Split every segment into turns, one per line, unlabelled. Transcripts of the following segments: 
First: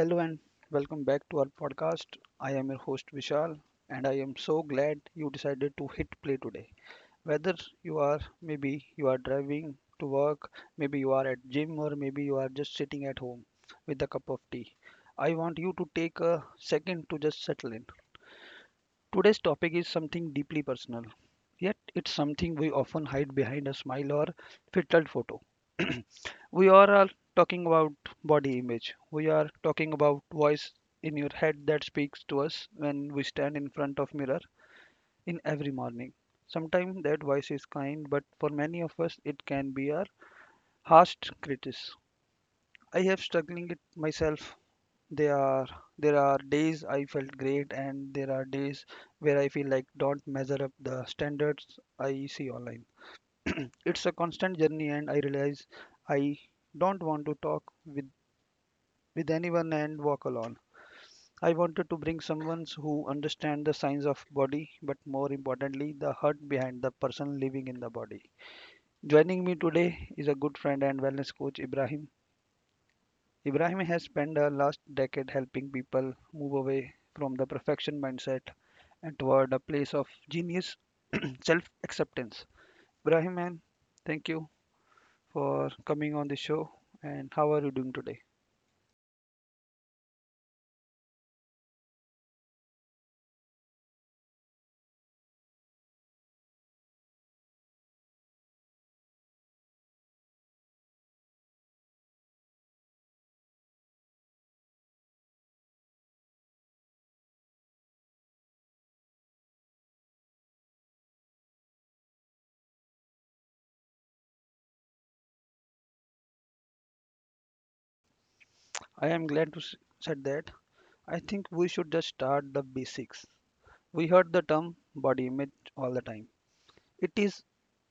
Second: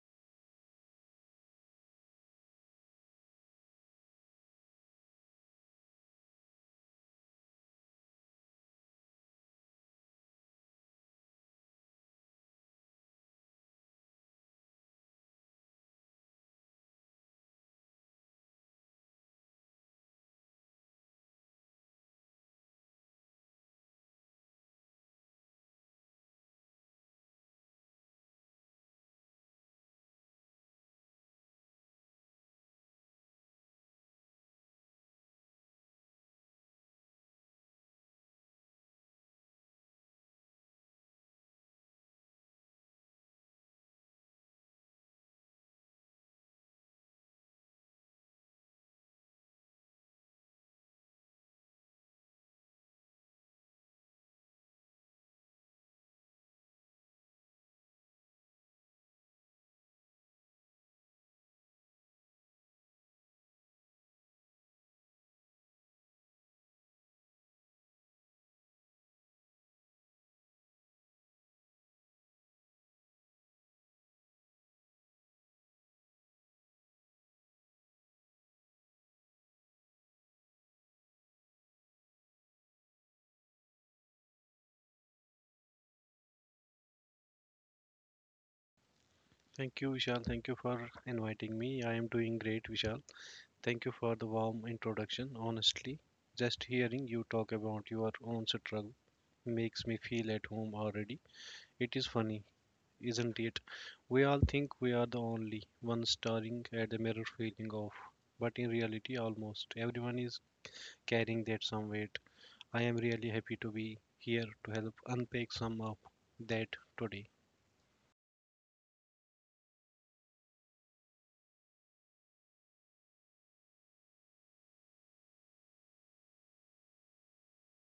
hello and welcome back to our podcast. I am your host Vishal, and I am so glad you decided to hit play today. Whether you are maybe you are driving to work, maybe you are at gym, or maybe you are just sitting at home with a cup of tea, I want you to take a second to just settle in. Today's topic is something deeply personal, yet it's something we often hide behind a smile or filtered photo. We are all talking about body image. We are talking about voice in your head that speaks to us when we stand in front of mirror in every morning. Sometimes that voice is kind, but for many of us it can be our harsh critic. I have struggling it myself they are there are days I felt great and there are days where I feel like don't measure up the standards I see online. It's a constant journey and I realize I don't want to talk with anyone and walk alone. I wanted to bring someone who understands the signs of body, but more importantly, the heart behind the person living in the body. Joining me today is a good friend and wellness coach Ibrahim. Ibrahim has spent the last decade helping people move away from the perfection mindset and toward a place of genius self acceptance. Ibrahim, man, thank you for coming on the show. And how are you doing today?
Thank you, Vishal. Thank you for inviting me. I am doing great, Vishal. Thank you for the warm introduction. Honestly, just hearing you talk about your own struggle makes me feel at home already. It is funny, isn't it? We all think we are the only ones staring at the mirror feeling off, but in reality, almost everyone is carrying that some weight. I am really happy to be here to help unpack some of that today.
I am glad to said that. I think we should just start the basics. We heard the term body image all the time. It is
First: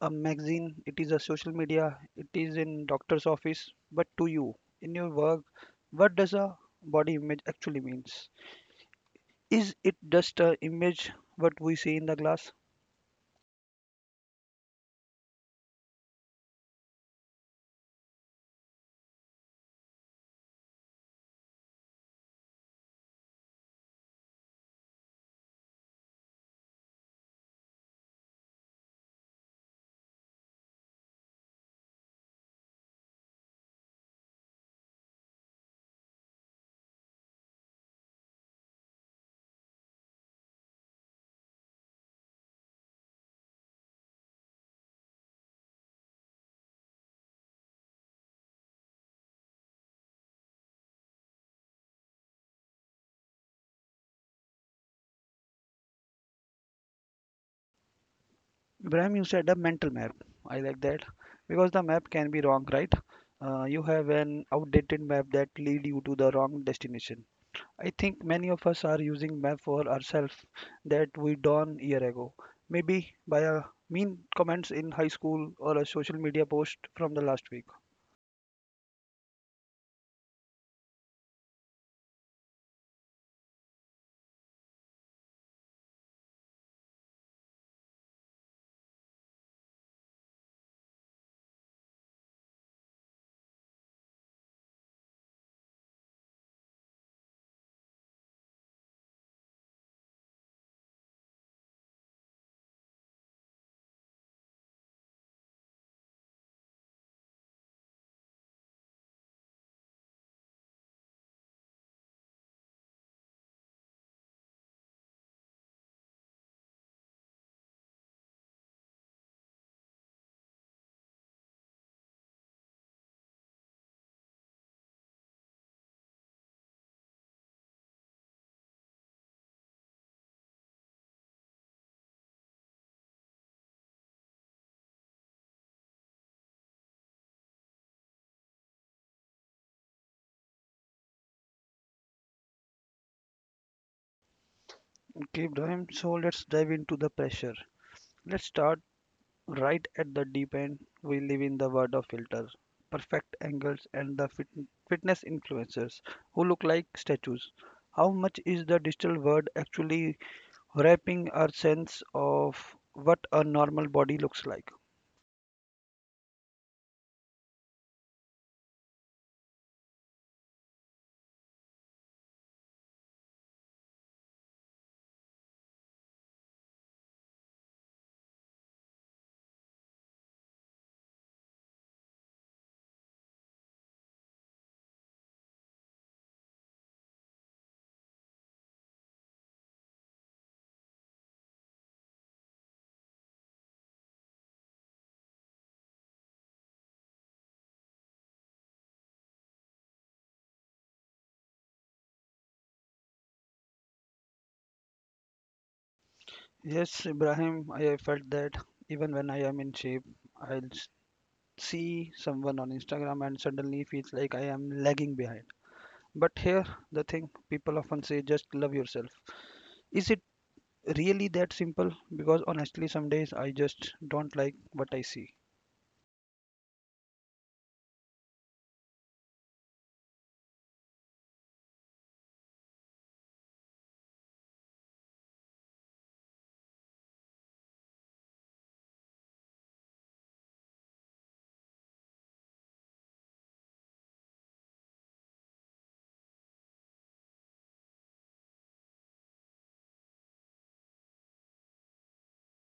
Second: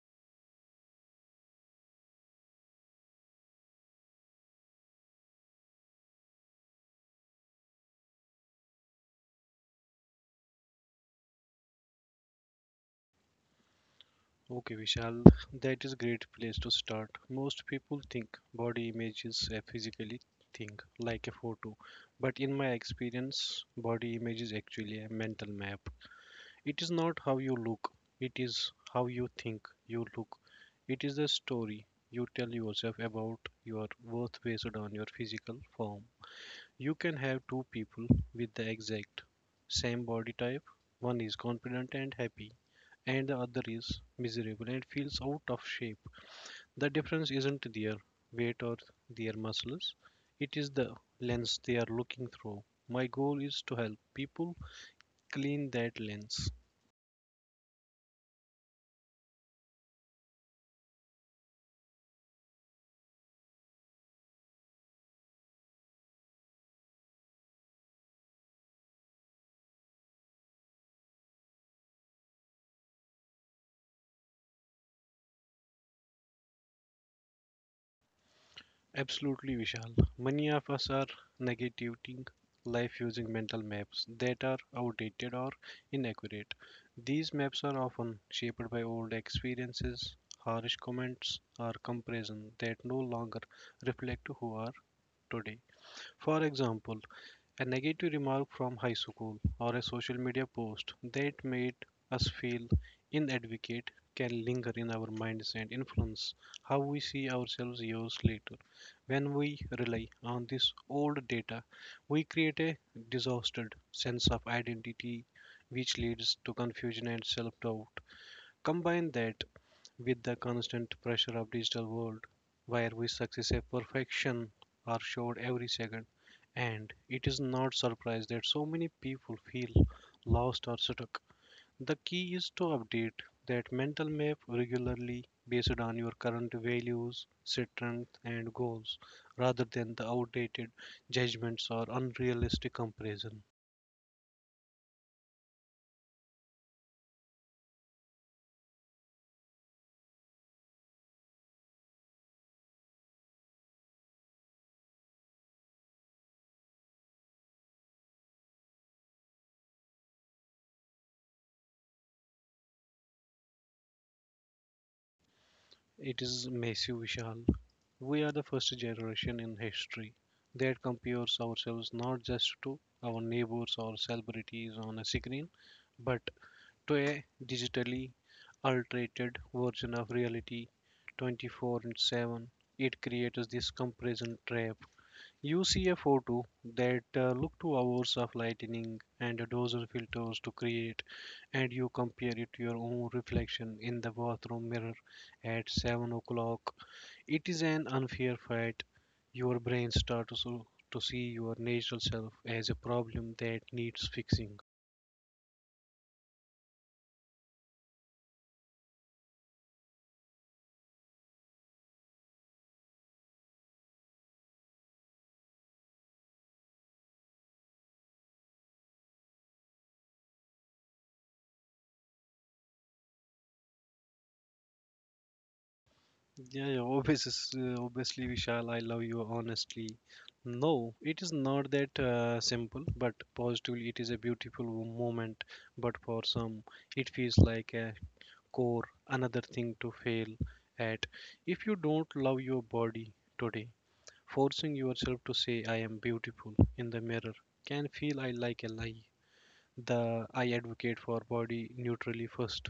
a magazine, it is a social media, it is in doctor's office. But to you, in your work, what does a body image actually means? Is it just a image what we see in the glass?
Okay, Vishal, that is a great place to start. Most people think body image is a physically thing, like a photo. But in my experience, body image is actually a mental map. It is not how you look, it is how you think you look. It is the story you tell yourself about your worth based on your physical form. You can have two people with the exact same body type. One is confident and happy, and the other is miserable and feels out of shape. The difference isn't their weight or their muscles, it is the lens they are looking through. My goal is to help people clean that lens.
Ibrahim, you said a mental map. I like that because the map can be wrong, right? You have an outdated map that lead you to the wrong destination. I think many of us are using map for ourselves that we done year ago. Maybe by a mean comments in high school or a social media post from the last week.
Absolutely, Vishal. Many of us are negating life using mental maps that are outdated or inaccurate. These maps are often shaped by old experiences, harsh comments, or comparisons that no longer reflect who are today. For example, a negative remark from high school or a social media post that made us feel inadequate can linger in our minds and influence how we see ourselves years later. When we rely on this old data, we create a distorted sense of identity which leads to confusion and self doubt. Combine that with the constant pressure of digital world where we successive perfection are showed every second and it is not surprise that so many people feel lost or stuck. The key is to update that mental map regularly based on your current values strengths and goals rather than the outdated judgments or unrealistic comparison.
Okay, Ibrahim. So let's dive into the pressure. Let's start right at the deep end, we live in the world of filters, perfect angles, and the fitness influencers who look like statues. How much is the digital world actually wrapping our sense of what a normal body looks like?
It is massive, Vishal. We are the first generation in history that compares ourselves not just to our neighbors or celebrities on a screen, but to a digitally altered version of reality 24/7. It creates this comparison trap. You see a photo that look two hours of lightning and a dozen filters to create, and you compare it to your own reflection in the bathroom mirror at 7 o'clock. It is an unfair fight. Your brain starts to see your natural self as a problem that needs fixing.
Yes, Ibrahim, I have felt that even when I am in shape, I'll see someone on Instagram and suddenly feels like I am lagging behind. But here, the thing people often say just love yourself. Is it really that simple because honestly some days I just don't like what I see.
Yeah, yeah obviously, obviously, Vishal, I love you honestly. No, it is not that simple, but positively, it is a beautiful moment. But for some, it feels like a core, another thing to fail at. If you don't love your body today, forcing yourself to say, I am beautiful in the mirror can feel I like a lie. The I advocate for body neutrality first.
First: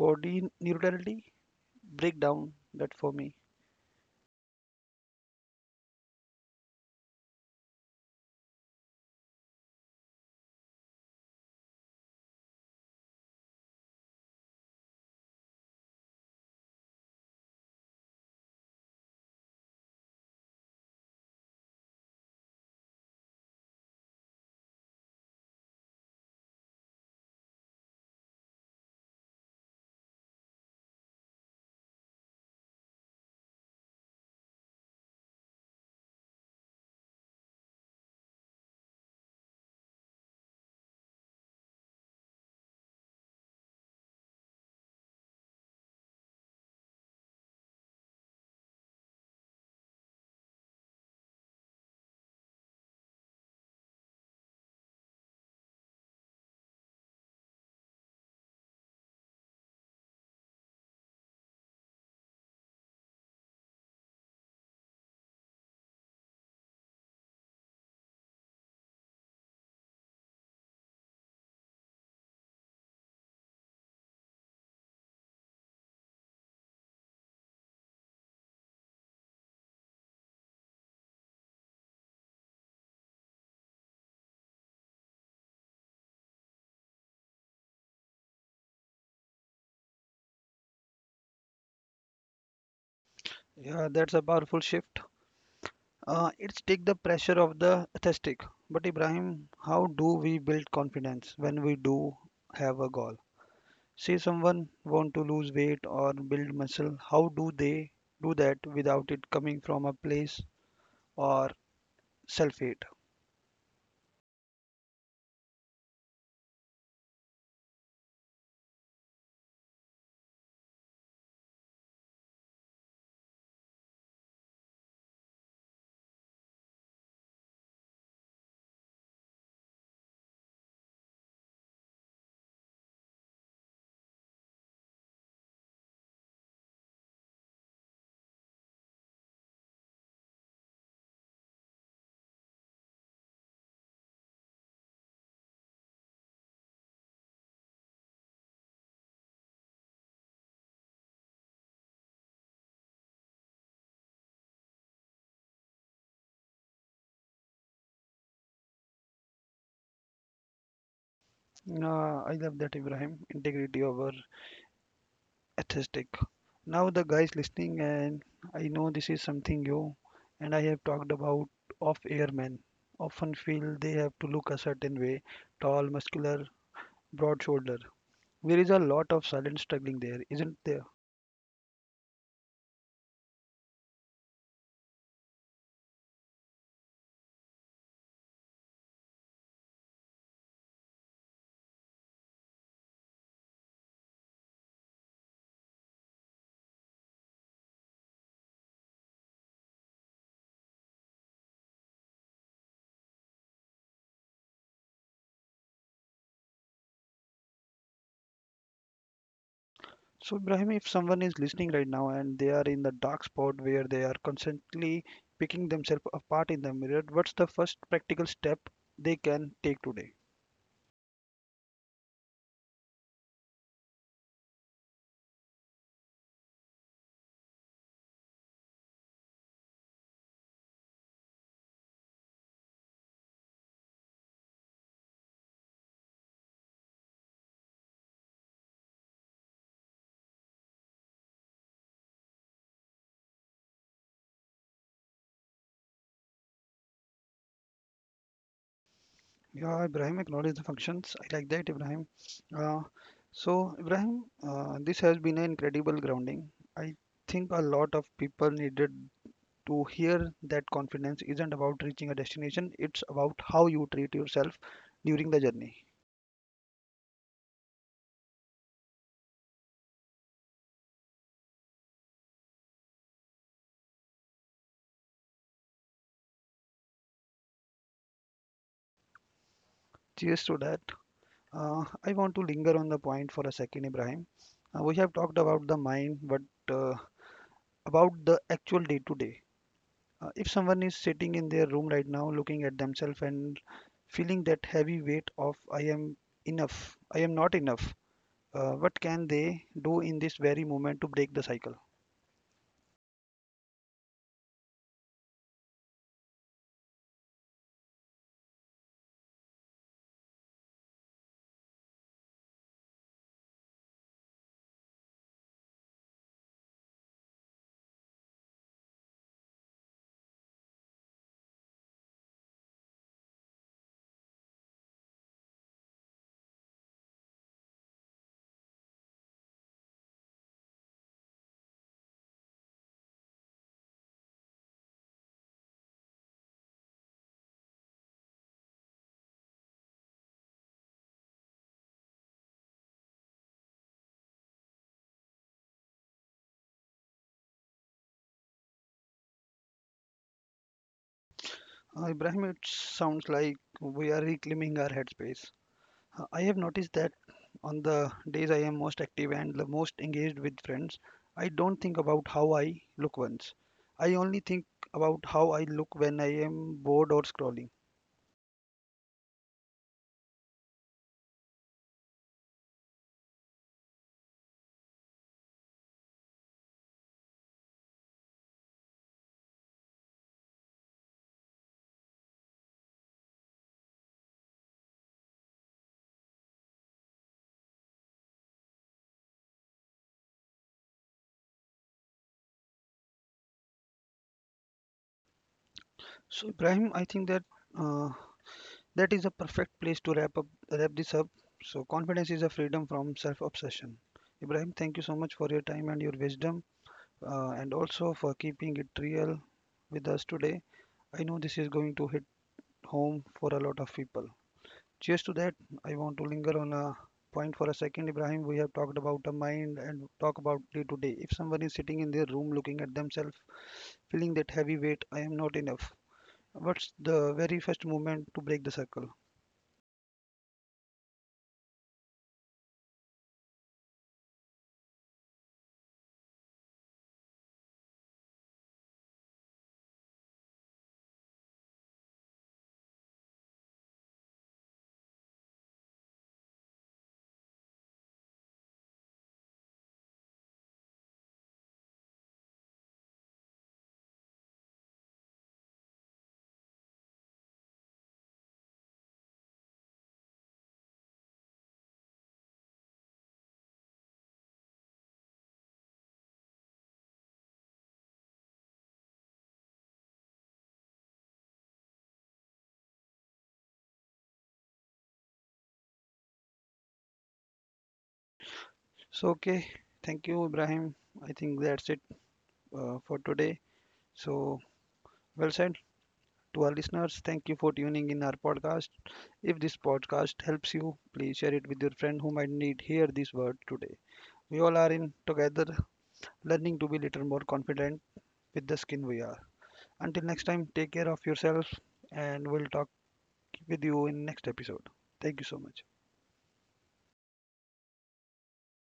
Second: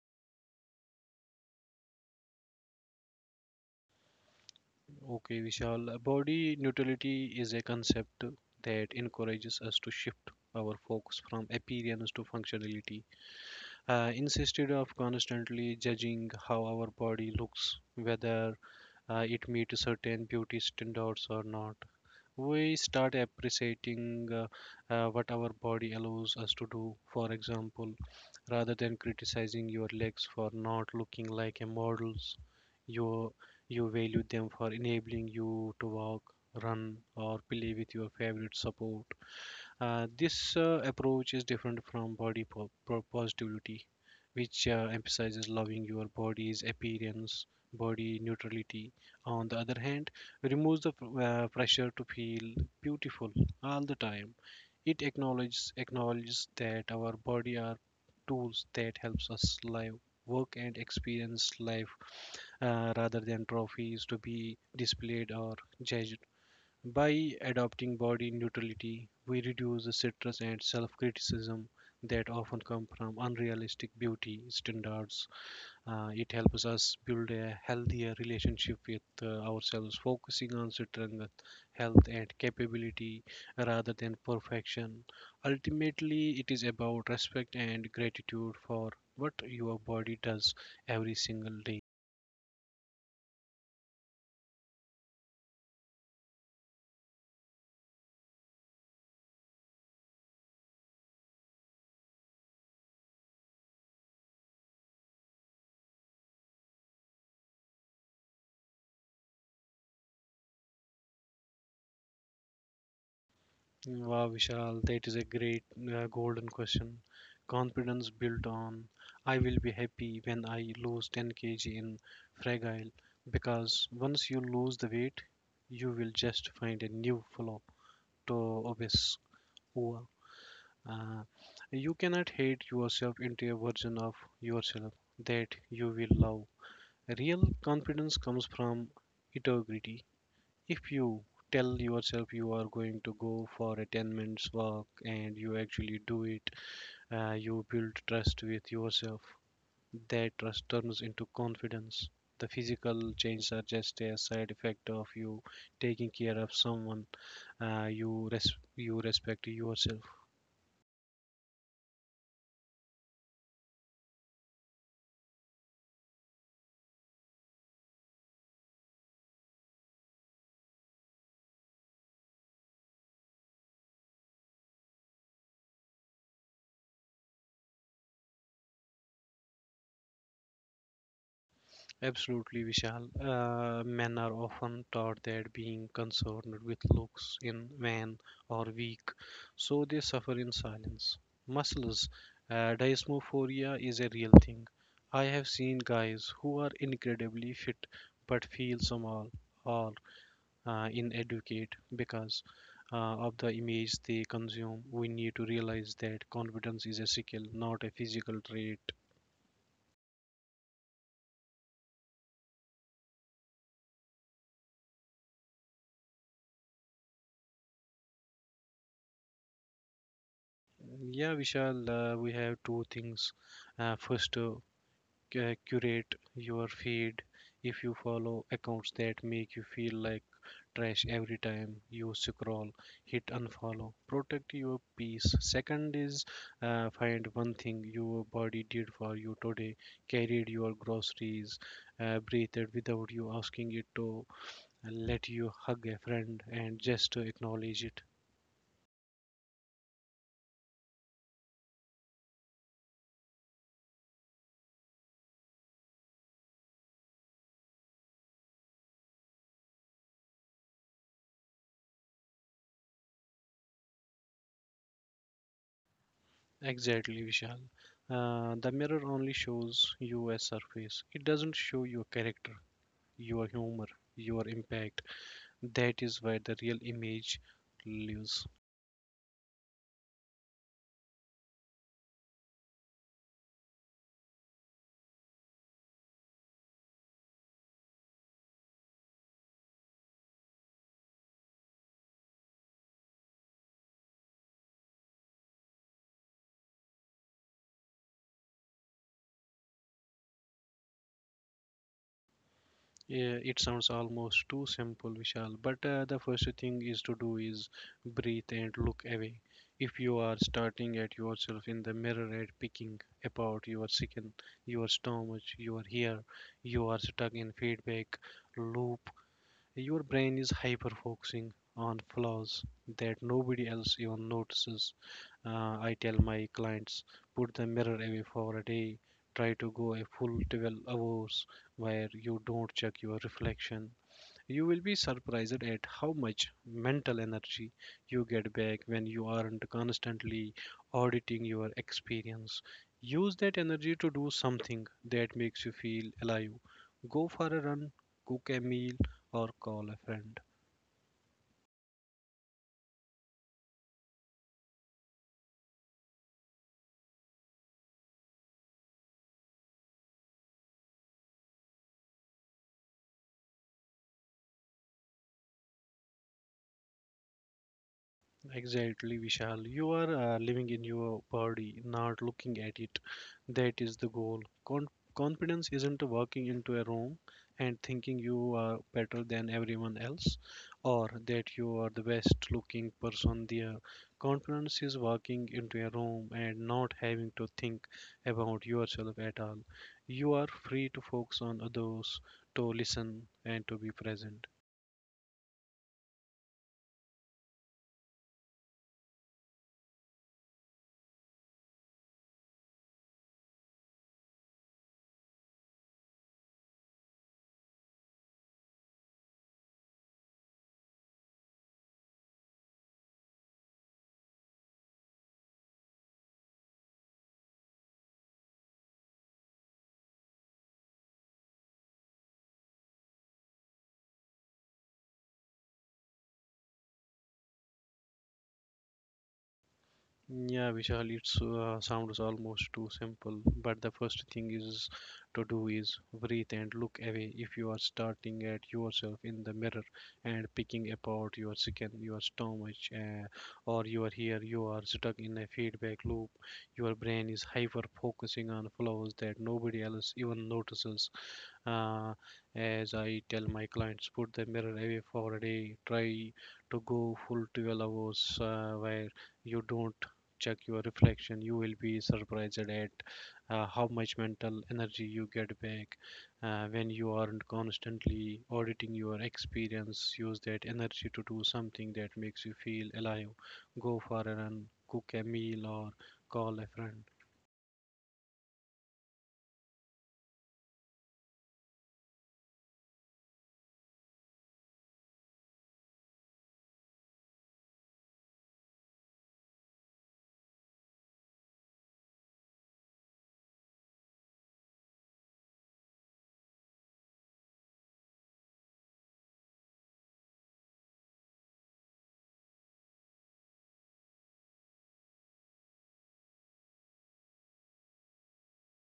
Body neutrality, break down that for me.
Okay, Vishal, body neutrality is a concept that encourages us to shift our focus from appearance to functionality. Instead of constantly judging how our body looks, whether it meets certain beauty standards or not, we start appreciating what our body allows us to do. For example, rather than criticizing your legs for not looking like a models, you you value them for enabling you to walk, run, or play with your favorite support. This approach is different from body positivity, which emphasizes loving your body's appearance, body neutrality. On the other hand, removes the pressure to feel beautiful all the time. It acknowledges that our body are tools that helps us live, work, and experience life rather than trophies to be displayed or judged. By adopting body neutrality, we reduce the stress and self criticism that often come from unrealistic beauty standards. It helps us build a healthier relationship with ourselves, focusing on strength, health, and capability rather than perfection. Ultimately, it is about respect and gratitude for what your body does every single day.
Yeah, that's a powerful shift. It's take the pressure of the aesthetic, but Ibrahim, how do we build confidence when we do have a goal, say someone want to lose weight or build muscle? How do they do that without it coming from a place or self hate?
Wow, Vishal, that is a great golden question. Confidence built on I will be happy when I lose 10 kg in fragile because once you lose the weight, you will just find a new flow to obsess over. Uh, you cannot hate yourself into a version of yourself that you will love. Real confidence comes from integrity if you tell yourself you are going to go for a 10 minutes walk and you actually do it, you build trust with yourself. That trust turns into confidence. The physical changes are just a side effect of you taking care of someone. You respect yourself.
I love that Ibrahim, integrity over aesthetic. Now the guys listening and I know this is something you and I have talked about of airmen often feel they have to look a certain way, tall, muscular, broad shoulder. There is a lot of silent struggling there, isn't there?
Absolutely, Vishal. Men are often taught that being concerned with looks in vain or weak, so they suffer in silence. Muscles, dysmorphia is a real thing. I have seen guys who are incredibly fit but feel small or inadequate because of the image they consume. We need to realize that confidence is a skill, not a physical trait.
So Ibrahim, if someone is listening right now and they are in the dark spot where they are constantly picking themselves apart in the mirror, what's the first practical step they can take today?
Yeah, Vishal, we have two things. First, curate your feed. If you follow accounts that make you feel like trash every time you scroll, hit unfollow. Protect your peace. Second is find one thing your body did for you today, carried your groceries, breathed without you asking it to, let you hug a friend, and just acknowledge it.
Yeah, Ibrahim acknowledged the functions. I like that, Ibrahim. Uh, so, Ibrahim, this has been an incredible grounding. I think a lot of people needed to hear that confidence isn't about reaching a destination, it's about how you treat yourself during the journey.
Exactly, Vishal. The mirror only shows you a surface. It doesn't show your character, your humor, your impact. That is where the real image lives.
Cheers to that. I want to linger on the point for a second, Ibrahim. We have talked about the mind, but uh, about the actual day to day. If someone is sitting in their room right now looking at themselves and feeling that heavy weight of I am enough, I am not enough. What can they do in this very moment to break the cycle?
Yeah, it sounds almost too simple, Vishal, but the first thing is to do is breathe and look away. If you are starting at yourself in the mirror and picking apart your skin, your stomach, your hair, you are stuck in feedback loop. Your brain is hyper focusing on flaws that nobody else even notices. I tell my clients, put the mirror away for a day. Try to go a full 12 hours where you don't check your reflection. You will be surprised at how much mental energy you get back when you aren't constantly auditing your experience. Use that energy to do something that makes you feel alive. Go for a run, cook a meal, or call a friend.
Ibrahim, it sounds like we are reclaiming our headspace. I have noticed that on the days I am most active and the most engaged with friends, I don't think about how I look once. I only think about how I look when I am bored or scrolling.
Exactly, Vishal. You are living in your body, not looking at it. That is the goal. Con- Confidence isn't walking into a room and thinking you are better than everyone else or that you are the best looking person there. Confidence is walking into a room and not having to think about yourself at all. You are free to focus on others, to listen, and to be present.
So, Ibrahim, I think that uh, That is a perfect place to wrap this up. So confidence is a freedom from self-obsession. Ibrahim, thank you so much for your time and your wisdom, and also for keeping it real with us today. I know this is going to hit home for a lot of people. Cheers to that. I want to linger on a point for a second, Ibrahim. We have talked about the mind and talk about day to day. If someone is sitting in their room looking at themselves, feeling that heavy weight, I am not enough. What's the very first movement to break the circle?
Yeah, Vishal, It sounds almost too simple, but the first thing is to do is breathe and look away. If you are starting at yourself in the mirror and picking apart your skin, your stomach, or your hair, you are stuck in a feedback loop. Your brain is hyper focusing on flaws that nobody else even notices. Uh, as I tell my clients, put the mirror away for a day. Try to go full 12 hours where you don't check your reflection, you will be surprised at how much mental energy you get back when you aren't constantly auditing your experience. Use that energy to do something that makes you feel alive. Go for a run, cook a meal, or call a friend.
So, okay, thank you, Ibrahim. I think that's it for today. So, well said to our listeners. Thank you for tuning in our podcast. If this podcast helps you, please share it with your friend who might need hear this word today. We all are in together, learning to be little more confident with the skin we are. Until next time, take care of yourself, and we'll talk with you in next episode. Thank you so much.